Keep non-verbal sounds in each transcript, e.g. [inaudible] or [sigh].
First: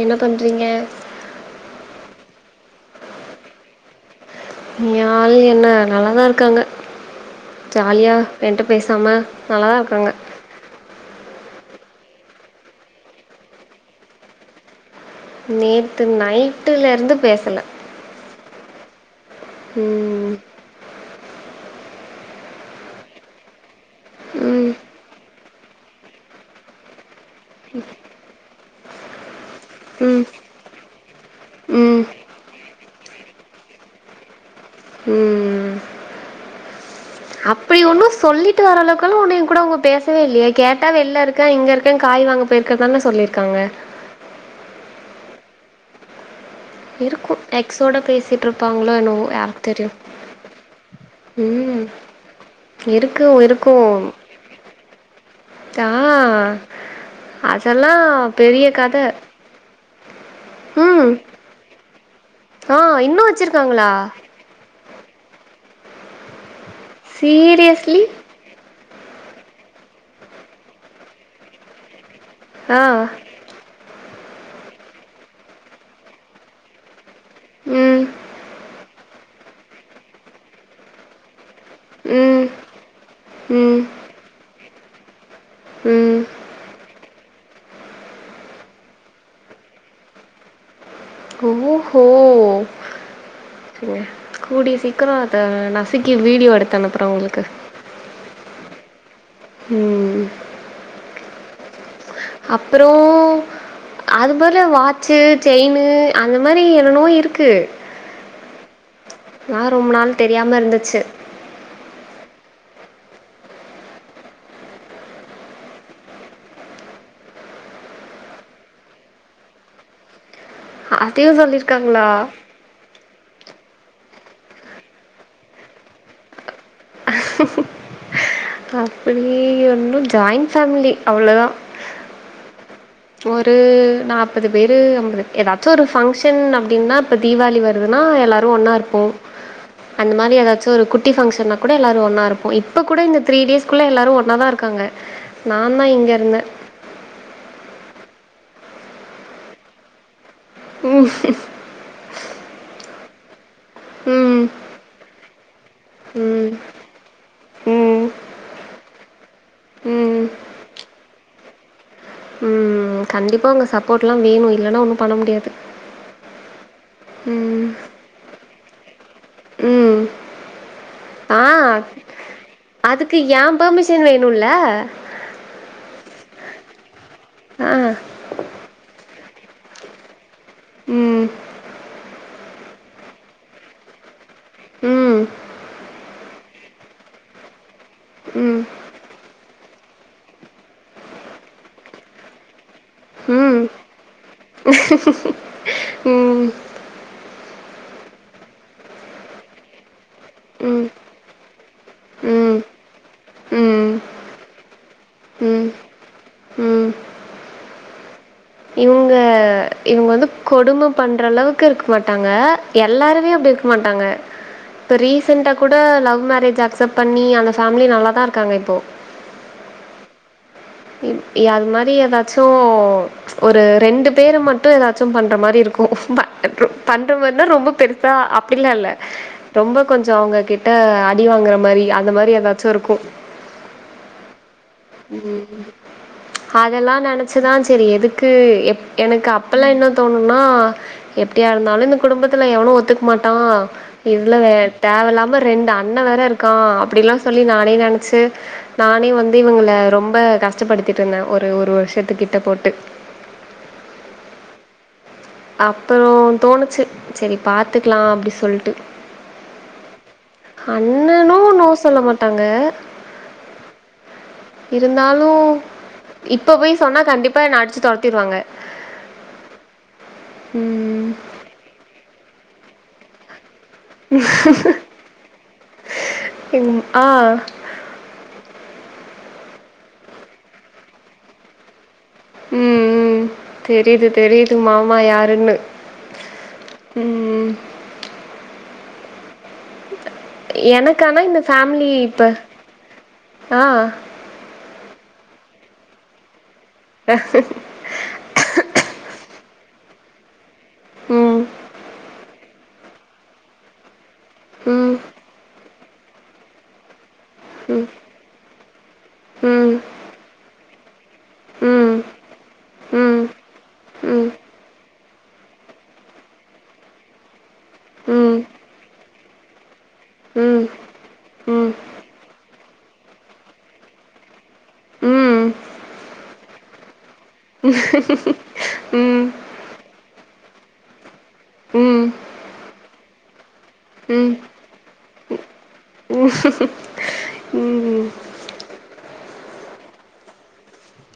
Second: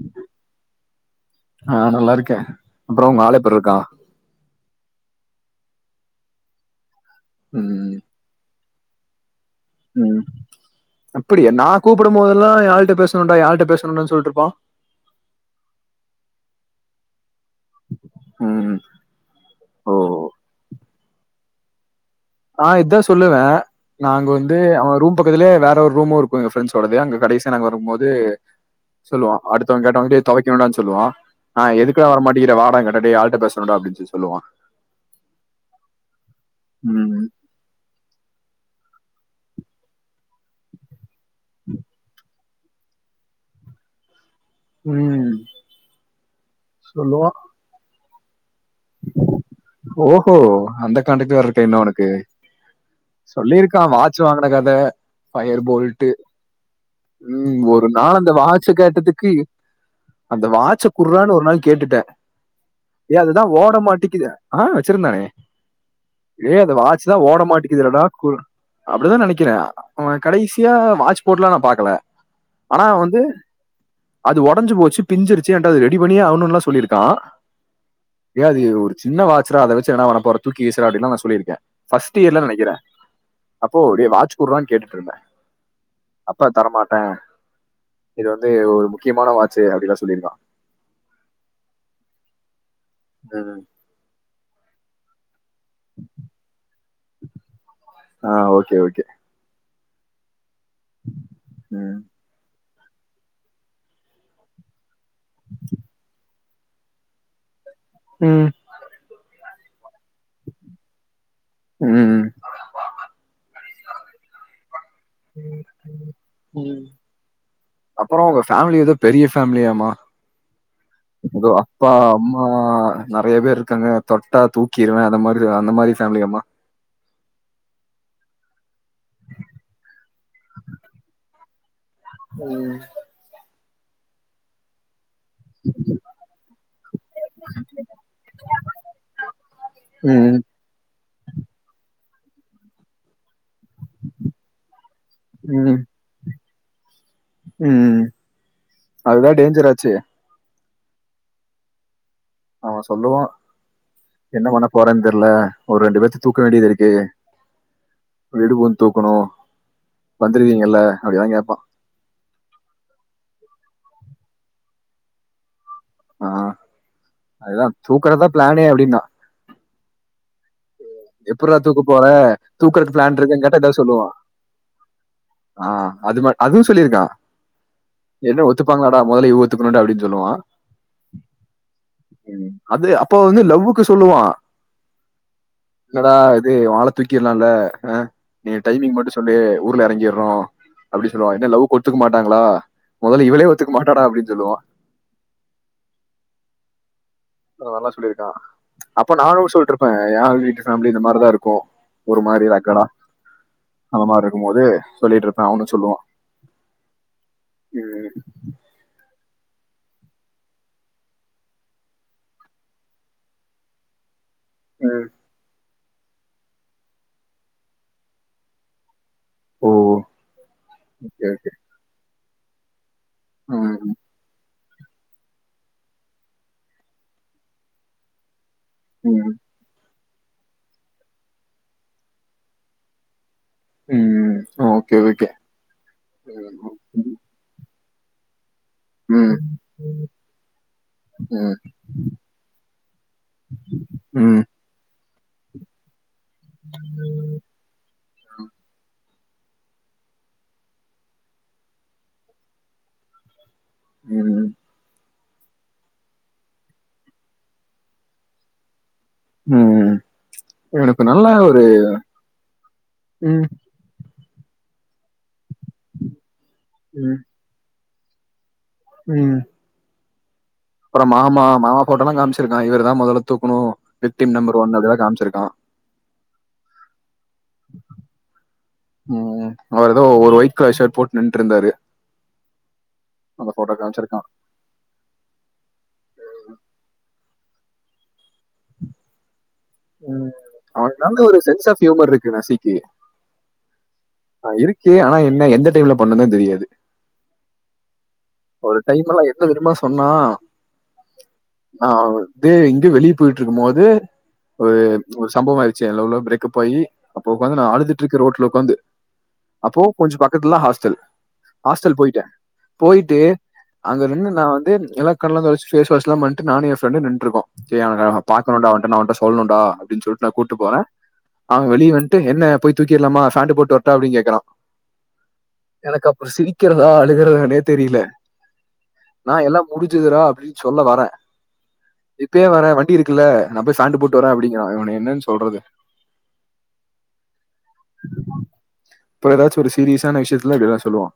என்ன பண்றீங்க ஆ நல்லா இருக்கே அப்பறோ உங்க ஆளு எப்பட்ருக்கா எ ஆளு என்ன நல்லாதா இருக்காங்க ம் ஜால்யா என்ட பேசாம ம் அப்டியா நா கூப்புடு போதெல்லா யா ஆள்ட பேசணுடா யா ஆள்ட பேசணுடா சொல்ட்டுருப்பா நேந்து நைட்டுல இருந்து பேசுல ம் ம் ம் ஆ இதா சொல்லுவே நாங்க வந்து ம் அவ ரூம் பக்கத்துலயெ வேற ஒரு ரூமுருக்கு எங்க ஃப்ரெண்ஸ்ஸோடது அங்க கடசியா நாங்க வரு போது சொல்லுவா அடுத்தவ கேட்டா வந்து ம் தொவைக்கிணுட சொல்லுவா நா ம் எதுக்குடா வர மாட்டங்கிற வாடானு கேட்டா டேய் எ ஆள்ட பேசணுடா அப்டின் சொல்லி சொல்லுவா ம் அப்டி ஒன்னு சொல்லிட்டு வர அளவுக்குல்லா ஒன்னு என்கூட அவுங்க பேசவே இல்லயே கேட்டா வெள்ல இருக் க்க இங்க இருக்கன் காய் வாங்க போய்ருக்க தாங்க சொல்லிருக்காங்க ம் இருக்கு சொல்லுவான் எக்ஸோட பேசி இ ட்டுருப்பாங்ளோ என்னவொ யாருக்கு தெரியு ஓஹோ அந்த கான்டாக்ட் வேற இருக்கா இன்னும் ம் உனக்கு இருக்கு இருக்கு சொல்லியிருக்கான் வாட்ச் வாங்கின கதை ஃபயர் ஆ போல்ட் ஒரு அதெல்லா நாள் அந்த பெரிய வாட்ச் கத கேட்டதுக்கு அந்த வாச்ச குடுறான்னு ஒரு நாள் கேட்டுட்ட ஆ ஏ இன்னு அதுதா ஓட வச்சிருக்காங்களா மாட்டேங்குது ஆ வச்சிருந்தானே ஏ அந்த வாச்சிதா ஓட சீரியஸ்லி மாட்டேக்குலடா கூ அப்டிதா நெனைக்கிற அவ கடைசியா வாட்ச் போட்ல்லா நா பாக்கல ஆ அனா வந்து அது உடஞ்சு போச்சு பிஞ்சிருச்சு எண்ட அது ரெடி பண்ணியே ஆவுணுல்லா சொல்லிருக்கா ம் ஏ அது ஒரு சின்ன வாச்டா அத வச்சு என்னடா பன்ன போற தூக்கிவிசுடா அப்டின்ல்லா நா சொல்லிருக்கே ஃபர்ஸ்ட் இயர்ல ம் நெனைக்கிற அப்போ ம் டேய் வாட்ச் கூடுறான்னு கேட்டுட்டு இருந்த ம் அப்ப தரமாட்ட இது வந்து ஒரு முக்கியமான வாச்சு அப்டின்லா சொல்லிருக்கா ஓஹோ ம் ம் கூடிய சீக்ரோ அத நசுக்கி வீடியோ எடுத்து அனுப்ற உங்ளுக்கு ஆ ஓகே ஓகே ம் ம் அப்றோ அதுபதிலா வாட்சு செயினு இந்த மாரி என்னோவோ இருக்கு ம் நா ரொம்ப நாள் தெரியாம இருந்துச்சு ம் அப்றோ உங்க ஃபேமிலி ஏதோ பெரிய ஃபேமிலியாமா அதையு ப்ரோ அப்பா சொல்லிருக்காங்களா அம்மா ஆ நெறைய பேர் இருக்காங்க தொட்டா தூக்கிருவ அந்த மாரி அந்த மாரி ஃபேமிலியாமா அப்டி ஒன்னு ஜாயிண்ட் ஃபேமிலி அவ்ளோதா ம் ஒரு நாப்பது பேரு அம்பது எதாச்சு ஒரு ஃபங்ஷன் அப்டின்னா இப்ப தீபாவளி வருதுன்னா எல்லாரு ஒன்னா இருப்போ அந்த ம் மாரி எதாச்சு ஒரு குட்டி ஃபங்ஷன்னா கூட எல்லோரு ஒன்னா இருப்போ இப்ப கூட இந்த தீரி டேஸ் குள்ள எல்லோரு ஒன்னாதா இருக்காங்க நா ம் தா இங்க இருந்த ம் அதுதா டேஞ்சராச்சே [unintelligible] அவன் சொல்லுவா ம் என்ன பண்ண போறேனு தெரில ஒரு ரெண்டு பேத்த தூக்க ம் வேண்டியதிருக்கு ம் வீடு பூந்து தூக்குணு ம் வந்துருவீங்கல்ல அப்டிலா கேப்பா ம் கண்டிப்பா ஒங்க சப்போர்ட்லா வேணு இல்லனா ஒண்ணு பண்ண முடியாது ஆ அதுதா ம் தூக்குறதா பிளானே அப்டின்னா ம் ஆ எப்புட்றா தூக்க போற தூக்குறதுக்கு பிளான் அதுக்கு ஏ இருக்குன்னு கேட்டா ஏதாவது சொல்லுவா பெர்மிஷன் வேணுல்ல ஆ அது ம அதுவு சொல்லியிருக்கா அ என்ன ஒத்துப்பாங்களாடா மொதல்ல இவ ஒத்துக்கணுடா அப்டினு சொல்லுவா ம் அது அப்ப வந்து லவ்வுக்கு சொல்லுவா ம் என்னடா இது ஒ ஆள தூக்கிலால அ நீ ம் டைமிங் மட்டு சொல் சொல்லி ஊர்ல எறங்கிடறோ அப்டி சொல்லுவா என்ன லவ்க்கு ஒத்துக்க மாட்டாங்ளா மொதல்ல இவளே ம் ஒத்துக்க மாட்டாடா அப்டின் சொல்லுவா [unintelligible] ம் அதலா சொல்லியிருக்கா அப்ப நானு சொல்லிட்டருப்பே ஏ வீட்டு ம் ஃபேமிலியு இந்த மாரிதா இருக்கு ஒரு மாரி ம் ரகடா ம் அந்த மாரிருக்குபோது சொல்ட்டுருப்பே ம் அவனு சொல்லு வா ம் ம் இவுங்க இவுங்க வந்து கொடும பண்றளவுக்கு இருக்க மாட்டாங்க எல்லாருமே அப்டி இருக்க மாட்டாங்க இப்ப ம், ரீசெண்டா கூட லவ் மேரேஜ் அக்செப்ட் பண்ணி அந்த ஃபேமிலி நல்லாதா இருக்காங்க இப்போ ம் அது மாரி எதாச்சு ஒரு ம் ரெண்டு பேரு மட் டு ஏதாச்சு பண்ற மாரி இருக்கு பண்ற மாரினா ரொம்ப பெருசா அப்டிலா இல்ல ம் ரொம்ப கொஞ்சொ அவுங்ககிட்ட அடி வாங்குற மாரி அந்த மாரி ஏதாச்சு இருக்கு ம் ம் ஓ ஓகே ஓகே ம் அதெல்லா நெனச்சுதா சரி எதுக்கு எ எனக்கு ம் அப்பலா என்ன தோணுனா எப்டியா ம் இருந்தாலு இந்த குடும்பத்துல எவனு ஒத்துக்க மாட்டா இதுல வே தேவல்லாம ரெண்டு அண்ண வேற இருக்கா அப்டிலா சொல்லி நானே நெனச்சு நானே வந்து இவுங்கள ரொம்ப கஷ்டப்படுத்திட்ருந்தே ஒரு ஒரு வருஷத்துக்கிட்ட போட்டு ம் அப்றோ தோணுச்சு சரி பாத்துக்லா அப்டி சொல்ட்டு ம் எனக்கு நல்ல அண்ணனு ஒரு நோ சொல்ல மாட்டாங்க ம் இருந்தாலு இப்ப போய் சொன்னா ம் கண்டிப்பா என்ன அடிச்சு தொரத்திருவாங்க ம் அப்றொ ம். மாமா மாமா ஃபோட்டொலா காமிச்சிருக்கா இவர தா மொதல்ல தூக்கணு விக்டிம் நம்பர் ஒன் அப்டில்லா காமிச்சிருக்கா ம் ஆ ம் அவரு ஏதோ ஒரு ஒய்ட் கலர் ஷர்ட் போட்டு நின்ட்டுருந்தாரு ம் ம் தெரிது காமிச்சிருக்கான் தெரிது மாமா யாருன்னு ம் ம் ம் அவன்ட எனக்கு ஆனா வந்து இந்த ஒரு சென்ஸ் ஆஃப் ஃபேமிலி இப்ப ஹியூமர்ருக்கு நசிக்கு ஆ. இருக்கு ஆனா என்ன எந்த டைம்ல பண்ணுனு தெரியாது ஆஹ ஒரு டைம்லலா என்ன தெரியுமா சொன்னா ம். ஆ தே இங்க வெளியே போயிட்டு இருக்கும் போது ஒரு ம். ஒரு சம்பவ ஆயிருச்சு எ லவ்ல பிரேக்கப் ஆயி அப்போ உக்காந்து நா ம். அழுதுட்டு இருக்கே ரோட்டுல உக்காந்து ம். அப்போ கொஞ்ச பக்கத்துலதா ஹாஸ்டல் ஹாஸ்டல் ம். போயிட்டே போயிட்டு ம். ம். அங்க இருந்து ம். நா வந்து எல்லா கண்ல்லா தொடச்டு ஃபேஸ் வாஷ்லா பண்ட்டு நானு எ ஃரெண்டு நின்ட்ருக்கோ சரி அவ ம். பாக்கணுடா அவன்ட நா அவன்ட்ட சொல்னுடா அப்டின்னு சொல்ட்டு நா கூட்டு ம். போறே அவ ம். ம். வெளிய வந்ட்டு என்ன போய் தூக்கிட்லாமா ஃபாண்டு போட்டு வர்ட்டா அப்டி கேக்குறா ம். ம். எனக்கு அப்போ சிரிக்கிறதா அழுகறதானே தெரியில நா ம். எல்லா முடிஞ்சுதுடா அப்டின்னு சொல்ல வரே ம். இப்பயே வரே வண்டி இருக்குல்ல நா போய் ஃபாண்டு போட் டு வரே அப்டிங்குறா இவன என்னன் சொல்றது ம் அப்புறோ ஏதாச்சு ஒரு சீரியஸான விஷயத்துல இப்டியெல்லா சொல்லுவா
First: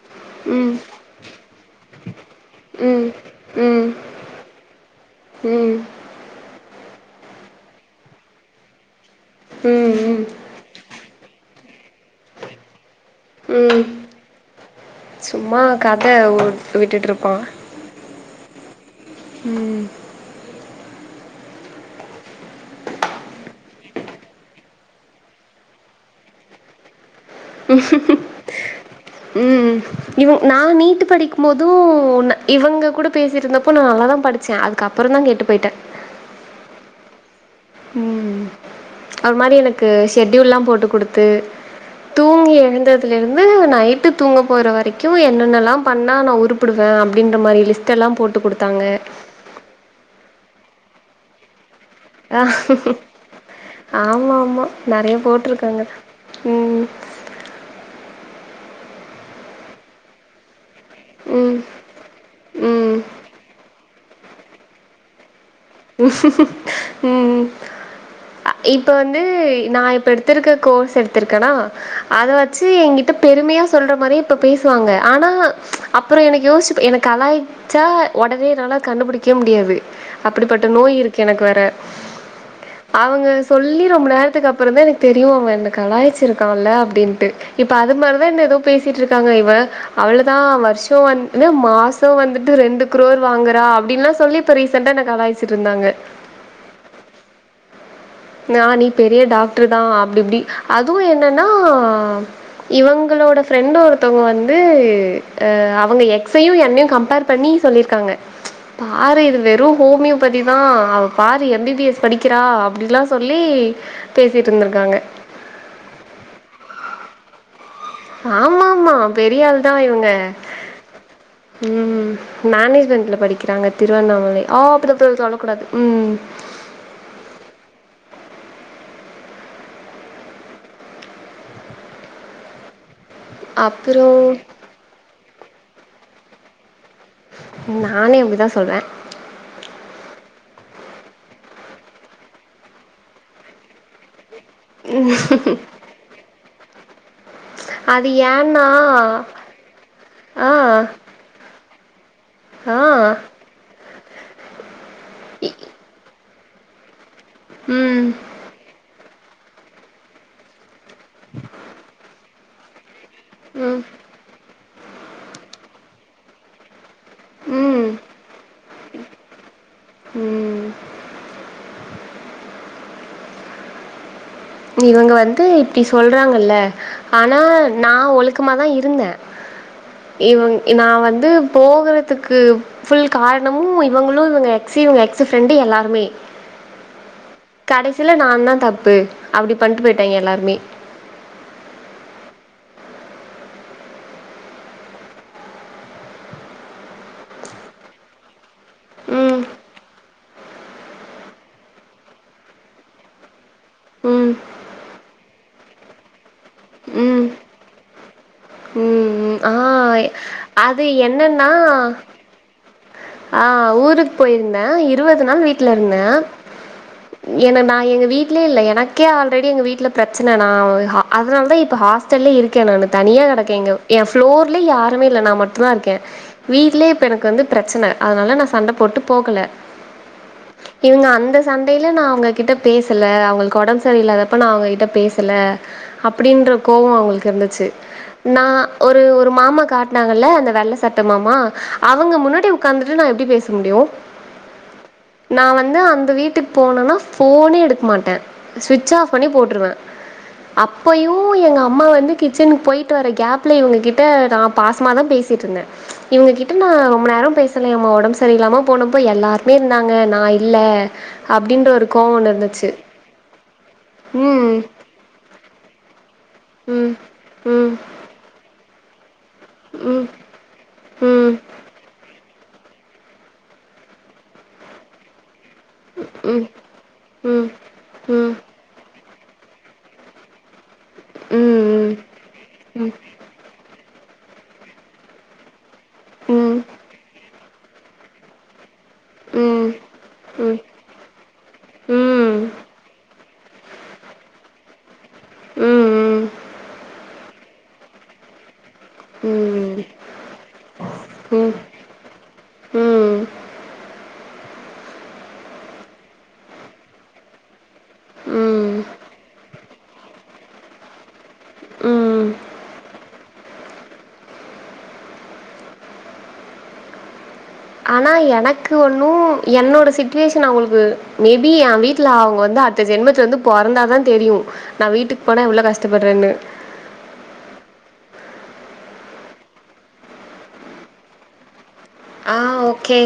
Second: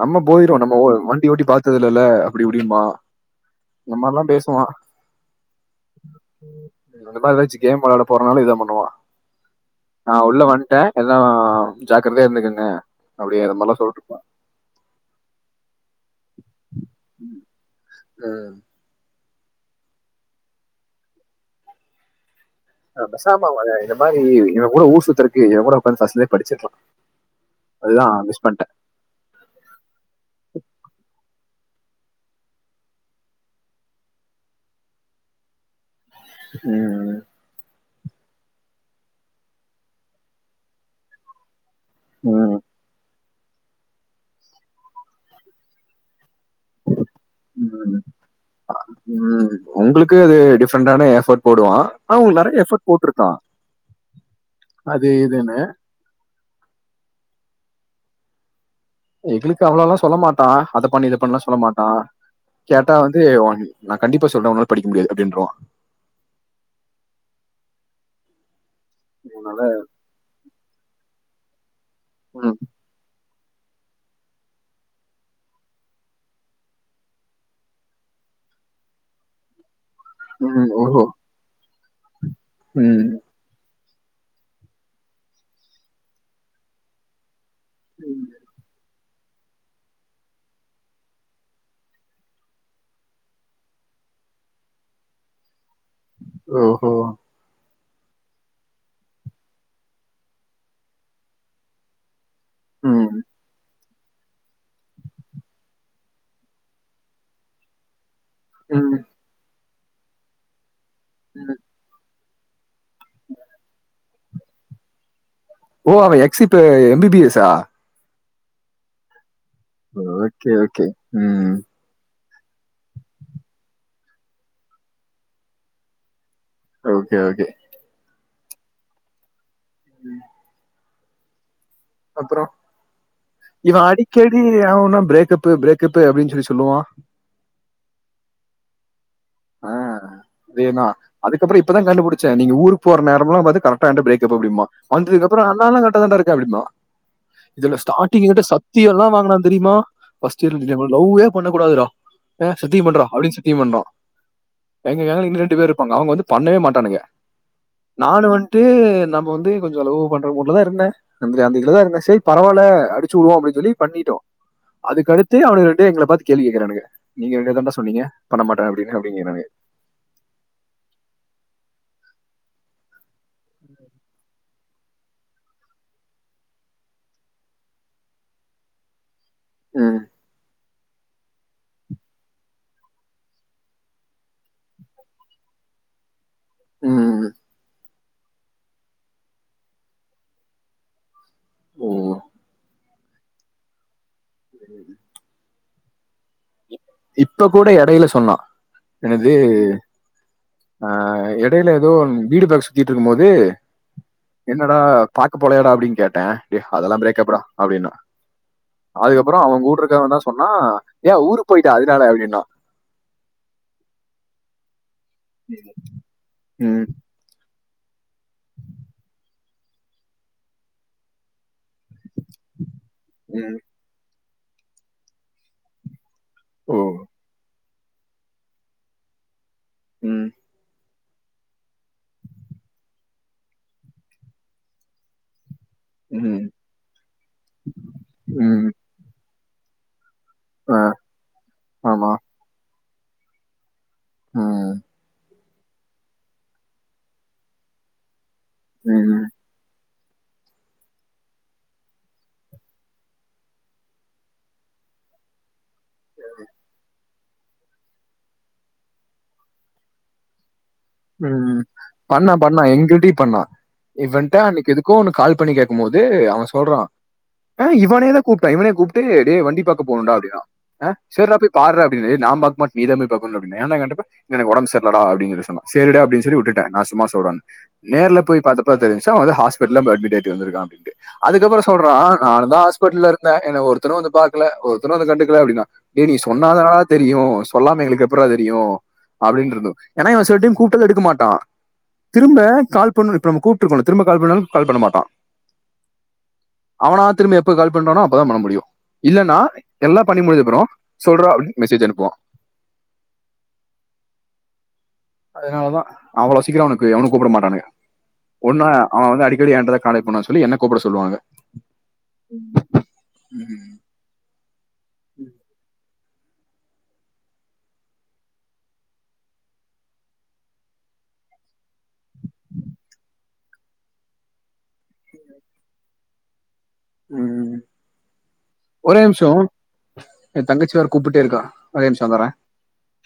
நம்ம போயிருவோ நம்ம ஒ வண்டி ஓட்டி பாத்ததுல்லல்ல அப்டி இப்டிம்ப்பா ம். ம். ம். இந்த மாரிலா பேசுவா ம். ம். நாங்கலா எதாச்சு கேம் வெளாட போறனாலு இதா பண்ணுவா நா ம். உள்ள வந்ட்டே எல்லா ஜாக்கிரதையா இருந்துக்குங்க அப்டி அந்த மாரில்லா ம் சொல்ட்டு சும்மா கத வு விட்டுட்ருப்பா அ ம் ஆ பெசாம அவங்க இந்த மாரி இவ கூட ஊர் சுத்துறக்கு இவ கூட உக்காந்து ஃபஸ்லே படிச்சுருக்லா அதுதா மிஸ் பண்ட்டே ம் இவ நா நீட்டு படிக்கும் போது ந இவங்க கூட பேசியிருந்தப்போ நா நல்லாதா படிச்சே அது அதுக்கப்பறம் தா கெட்டு போயிட்ட ம் ம் அவர் மாரி எனக்கு ஷெட்யூல்லா போட்டு குடுத்து தூங்கி உம் எழுந்தது ல இருந்து நைட்டு தூங்க போற வரைக்கு என்னென்னல்லா பண்ணா நா உரு ப்படுவே அப்டின்ற மாரி லிஸ்ட் உம் எல்லா போட்டு குடுத்தாங்க உம் உங்களுக்கு அது டிஃப்ரெண்டான எஃபர்ட் போடுவா ஆ ஆமா ஆமா அது நறைய இதுன்னு போட்டிருக்காங்க ம் எங்களுக்கு அவ்ளல்லா சொல்ல மாட்டா அத பண்ணி இத பண்ணுன்லா சொல்ல ம், மாட்டா கேட்டா ம். வந்து உன் நா கண்டிப்பா சொல்றே உன்னால படிக்க முடியாது அப்டின்றுவா ம் ம் இப்ப வந்து அதனால நா இப்ப எடுத் மத்து இருக்க கோர்ஸ் எடுத்திருக்கேனா அத உம், வெச்ச எயே கிட்ட பெருமையா சொல்ற மாரியே இப்ப பேசுவாங்க ஆனா அப்றோ எனக்கு யோசிச்சி எனக்கு அலாயவ் அடிச்சா ஒடனே என்னால கண்டுபுடிக்கவே முடியாது அப்படிப்பட்ட உம், நோய் ஓஹோ இருக்கு எனக்கு வேற உம், அவங்க சொல்லி ரொம்ப நேரத்துக்கு அப்றோந்தா எனக்கு தெரியு அவே என்ன கலாயிச்சி இருக்கான்ல அப்டின்ட்டு இப்ப அது மாரிதா என்ன ஏதோ பேசிட்டு இருக்காங்க இவ அவ்ளதா வருஷோ வந்து மாசோ வந்துட்டு ரெண்டு குரோர் வாங்குறா அப்டின்லா சொல்லி இப்ப ரீசன்டா என்ன கலாய்ச்சிட்டு இருந்தாங்க ஓஹோ நா நீ பெரிய டாக்டரு தா அப்டி இப்டி அதுவு என்னன்னா உம், இவங்களோட ஃப்ரெண்ட் ஒருத்தவங்க வந்து அ அவுங்க எக்ஸையு என்னையு கம்பேர் பண்ணி சொல்லி இருக்காங்க உம், பாரு இது வெறு ஹோமியோபதி தா அவ பாரு உம். எம் பி பி எஸ் படிக்கிறா அப்டில்லா சொல்லி பேசிட்டு இருந்திருக்காங்க ஓ அவே எக்ஸ் இப்ப எம் பி பி எஸ் ஸா ஆமா ஆமா பெரியாள் தா இவங்க ஓகே ஓகே ம் ம் மேனேஜ்மெண்ட்ல படிக்கிறாங்க திருவண்ணாமலை ம் ம் ஓகே ஓகே ம் அப்றோ இவே அப்புறம் அடிக்கடி ஆனா ஊனா பிரேக்கப்பு பிரேக்கப்பு அப்டின்னு சொல்லி சொல்லுவா நானே அப்டிதா சொல்லுவே ஆ அதேதா அதுக்கப்றோ இப்ப கண்டுபுடிச்ச நீங்க ஊர்க் போற நோரம்லா பாத்து கரெட்டா என்ட பிரேக்கப்பு அப்டிம்மா வந்தது அப்றோ அந்த எல்லா கரெட்டா தண்டா இருக்கு அப்டிம்பா இதுல அது ஸ்டார்ட்டிங் எங்கிட்ட ஏன்னா சத்தியோ எல்லா வாங்னா தெரியுமா ஃபர்ஸ்ட் ஆ இந்த ஜென்மத்ல ல்வே பண்ண கூடாதுடா அ ஆ சத்தியம் பண்ற அப்டின் சத்தியம் பண்றா எங்க கேங் இன்னு ரெண்டு பேர் இருப்பாங்க அவூங்க வந்து பண்ணவே மாட்டானுக ம் நானு வன்ட்டு நம்ப வந்து கொஞ்சோ லவ்வு பண்ற மூட்ல தா இருந்த அந்த அந்த இருதுலதா இருந்த சேரி பரவால்ல அடிச்சி உடுவோ அப்டி சொல்லி ம் பண்ணிட்டோ அதுக்கடுத்து அவனுக ரெண்டு பேர் எங்கள பாத்து கேள்வி கேக்குறானுக நீங்க ரெண்டு பேரு தாண்டா ம் சொன்னீங்க பண்ண மாட்டே அப்டின்னு அப்டிங்குறாங்க ம் இவுங்க வந்து இப்டி சொல்றாங்கல்ல ஆனா நா ஒழுக்கமா தா இருந்த ம் இவங் நா வந்து போகறதுக்கு ஃபுல் காரணமு இவங்களு இவங்க எக்ஸு இவங்க எக்ஸு ஃப்ரெண்டு எல்லாருமே ம் கடைசில நா தா தப்பு அப்டி பண்ணிட்டு போயிட்டாய்ங்க எல்லாருமே ஓ [unintelligible] இப்ப கூட எடையில சொன்னா எனது ம் அ எடையில ஏதோ வீடு பாக்க சுத்திட்டு இருக்கு போது ம் என்னடா பாட் போலயாடா அப்டின்னு கேட்டேன் அதெல்லா ம் பிரேக் அப் டா அப்டின்னா ம் ம் அதுக்கப்பறோ ஆ அவங் கூட இருக்கறவெந்தா சொன்னா அது ஏ ஊருக்கு போயிட்டா அதுனால அப்டின்னா அ ஊருக்கு போயிருந்தே இருவது நாள் வீட்ல இருந்தே ம், என்ன நா எங்க வீட்லயே இல்ல எனக்கே ஆல்ரெடி எங்க வீட்ல பிரச்சன நா அதுனால தா இப்ப ஹாஸ் தள்ளி இருக்க நானு தனியா ம், கெடக்கேன்ங்க எம் ப்ளோர்லயே யாருமே இல்ல நா மட்டுந்தா இருக்கே ஓ வீட்லே இப்ப எனக்கு வந்து பிரச்சனை அதுனால நா சண்டை போட்டு போகல ம் இவங்க அந்த சண்டைல நா அவங்ககிட்ட பேசல அவங்களுக்கு ஒடம்பு சரி இல்லாதப்ப நா அவுங்ககிட்ட பேச துல ம், அப்டின்ற கோவோ அவங்களுக்கு இருந்துச்சு நா ம், ஒரு ஒரு மாமா காட் நாங்கல்ல அந்த வெள்ள ஆ, சட்ட மாமா ஆமா அவங்க முன்னாடி ஒக்காந்துட்டு நா எப்டி பேச முடியு ம் நா வந்து அந்த வீட்டுக்கு போனுன்னா ஃபோனே எடுக் மாட்டே சுவிட்ச் ஆஃப் ம், பண்ணி போட்டுருவே அப்பயும் எங்க அம்மா வந்து கிச்சனுக்கு போயிட்டு வர கேப்ல இவங்ககிட்ட நா பாசமா தா பேசிட்டு இருந்தே இவங்கிட்ட கட்டுனு ரொம்ப நேரம் பேசலம்மா ஒடம்பு சரியில்லாம போனப்போ எல்லாருமே இருந்தாங்க நா இல்ல ம் அப்டின்ற ஒரு கோவோ ஒன்னு பண்ணா பண்ணா இருந்துச்சு எங்கிட்டயு பண்ணா இவன்ட்ட ம் அன்னைக்கு எதுக் எதுக்கோ கால் பண்ணி கேக்கு போது அவன் சொல்றா ம் அ ம் இவனே தா கூப்புட்டா இவனே கூப்புட்டு டே வண்டி [unintelligible] ம் போணுண்டா அப்டினா அ ம் ம் சரிடா போய் பாரு அப்டினு நா பாக்க மாட் நீதா போயி பாக்குனு என்டா கேட்டப்ப எனக்கு ஒடம்பு சர்லடா அப்டினு சொன்னா சரிடா அப்டின் சொல்லி ம் உட்டுட்டே நா சும்மா சொல்றேன் ம் ம் ம் நேர்ல ம் போய் பாத்தப் தெரிஞ்சுச்சா அவே ஹாஸ்பெடல் போயிட்டு அட்மிட் ஆயிட்டு வந்துருக்கா அப்டின்டு ம் அதுக்கப்புற ம் சொல்றா நானு தா ஹாஸ்பெட்டல இரு என்ன ஒருத்தரு வந்து பாக்கல ஒருத்தரு வந்து கண்டுகல அப்டின்னா நீ ம் சொன்னாதா தெரியு சொல்லாம எங்களுக்கு எப்றா தெரியு அப்டினு இருந்த ம் ஏன்னா இவ செல டைம் [unintelligible] எடுக்க மாட்டா திரும்ப கால் பண்ண நம்ம கூப்டுருக்கோல்ல திரும்ப கால் பண்ணாலு கால் பண்ண மாட்டா ம் அவனா திரும்பி எப்ப கால் பண்றானோ அப்பதா பண்ண முடியு இல்லன்னா ம் ம் எல்லா பண்ணி முடிஞ்ச அப்றோ சொல்றா ம் அப்டின்னு மெசேஜ் அனுப்புவா ம் அதனாலதா அவ்ளோ சீக்கிர அவனுக்கு எவனு கூப்ட மாட்டானுக ஒன்னா ம் அவன வந்து அடிக்கடி என்ட்டதா காலை பண்ணதா சொல்லி என்ன கூப்ட சொல்லுவாங்க ம் [inaudible] ஆனா எனக்கு ஒண்ணு என்னோட சிட்டிவேஷன் அவங்களுக்கு மேபி என் வீட்டுல அவங்க வந்து அ இந்த ஜென்மத்துல வந்து பொறந்தாதா தெரியு நா வீட்டுக்கு போனா எவ்ளோ கஷ்டபட்றேனு ம் ஒரே நிமிஷோ என் தங்கச்சி வேற கூப்பிட்டுட்டே இருக்கா ஒரே நிமிஷ அ ஓகே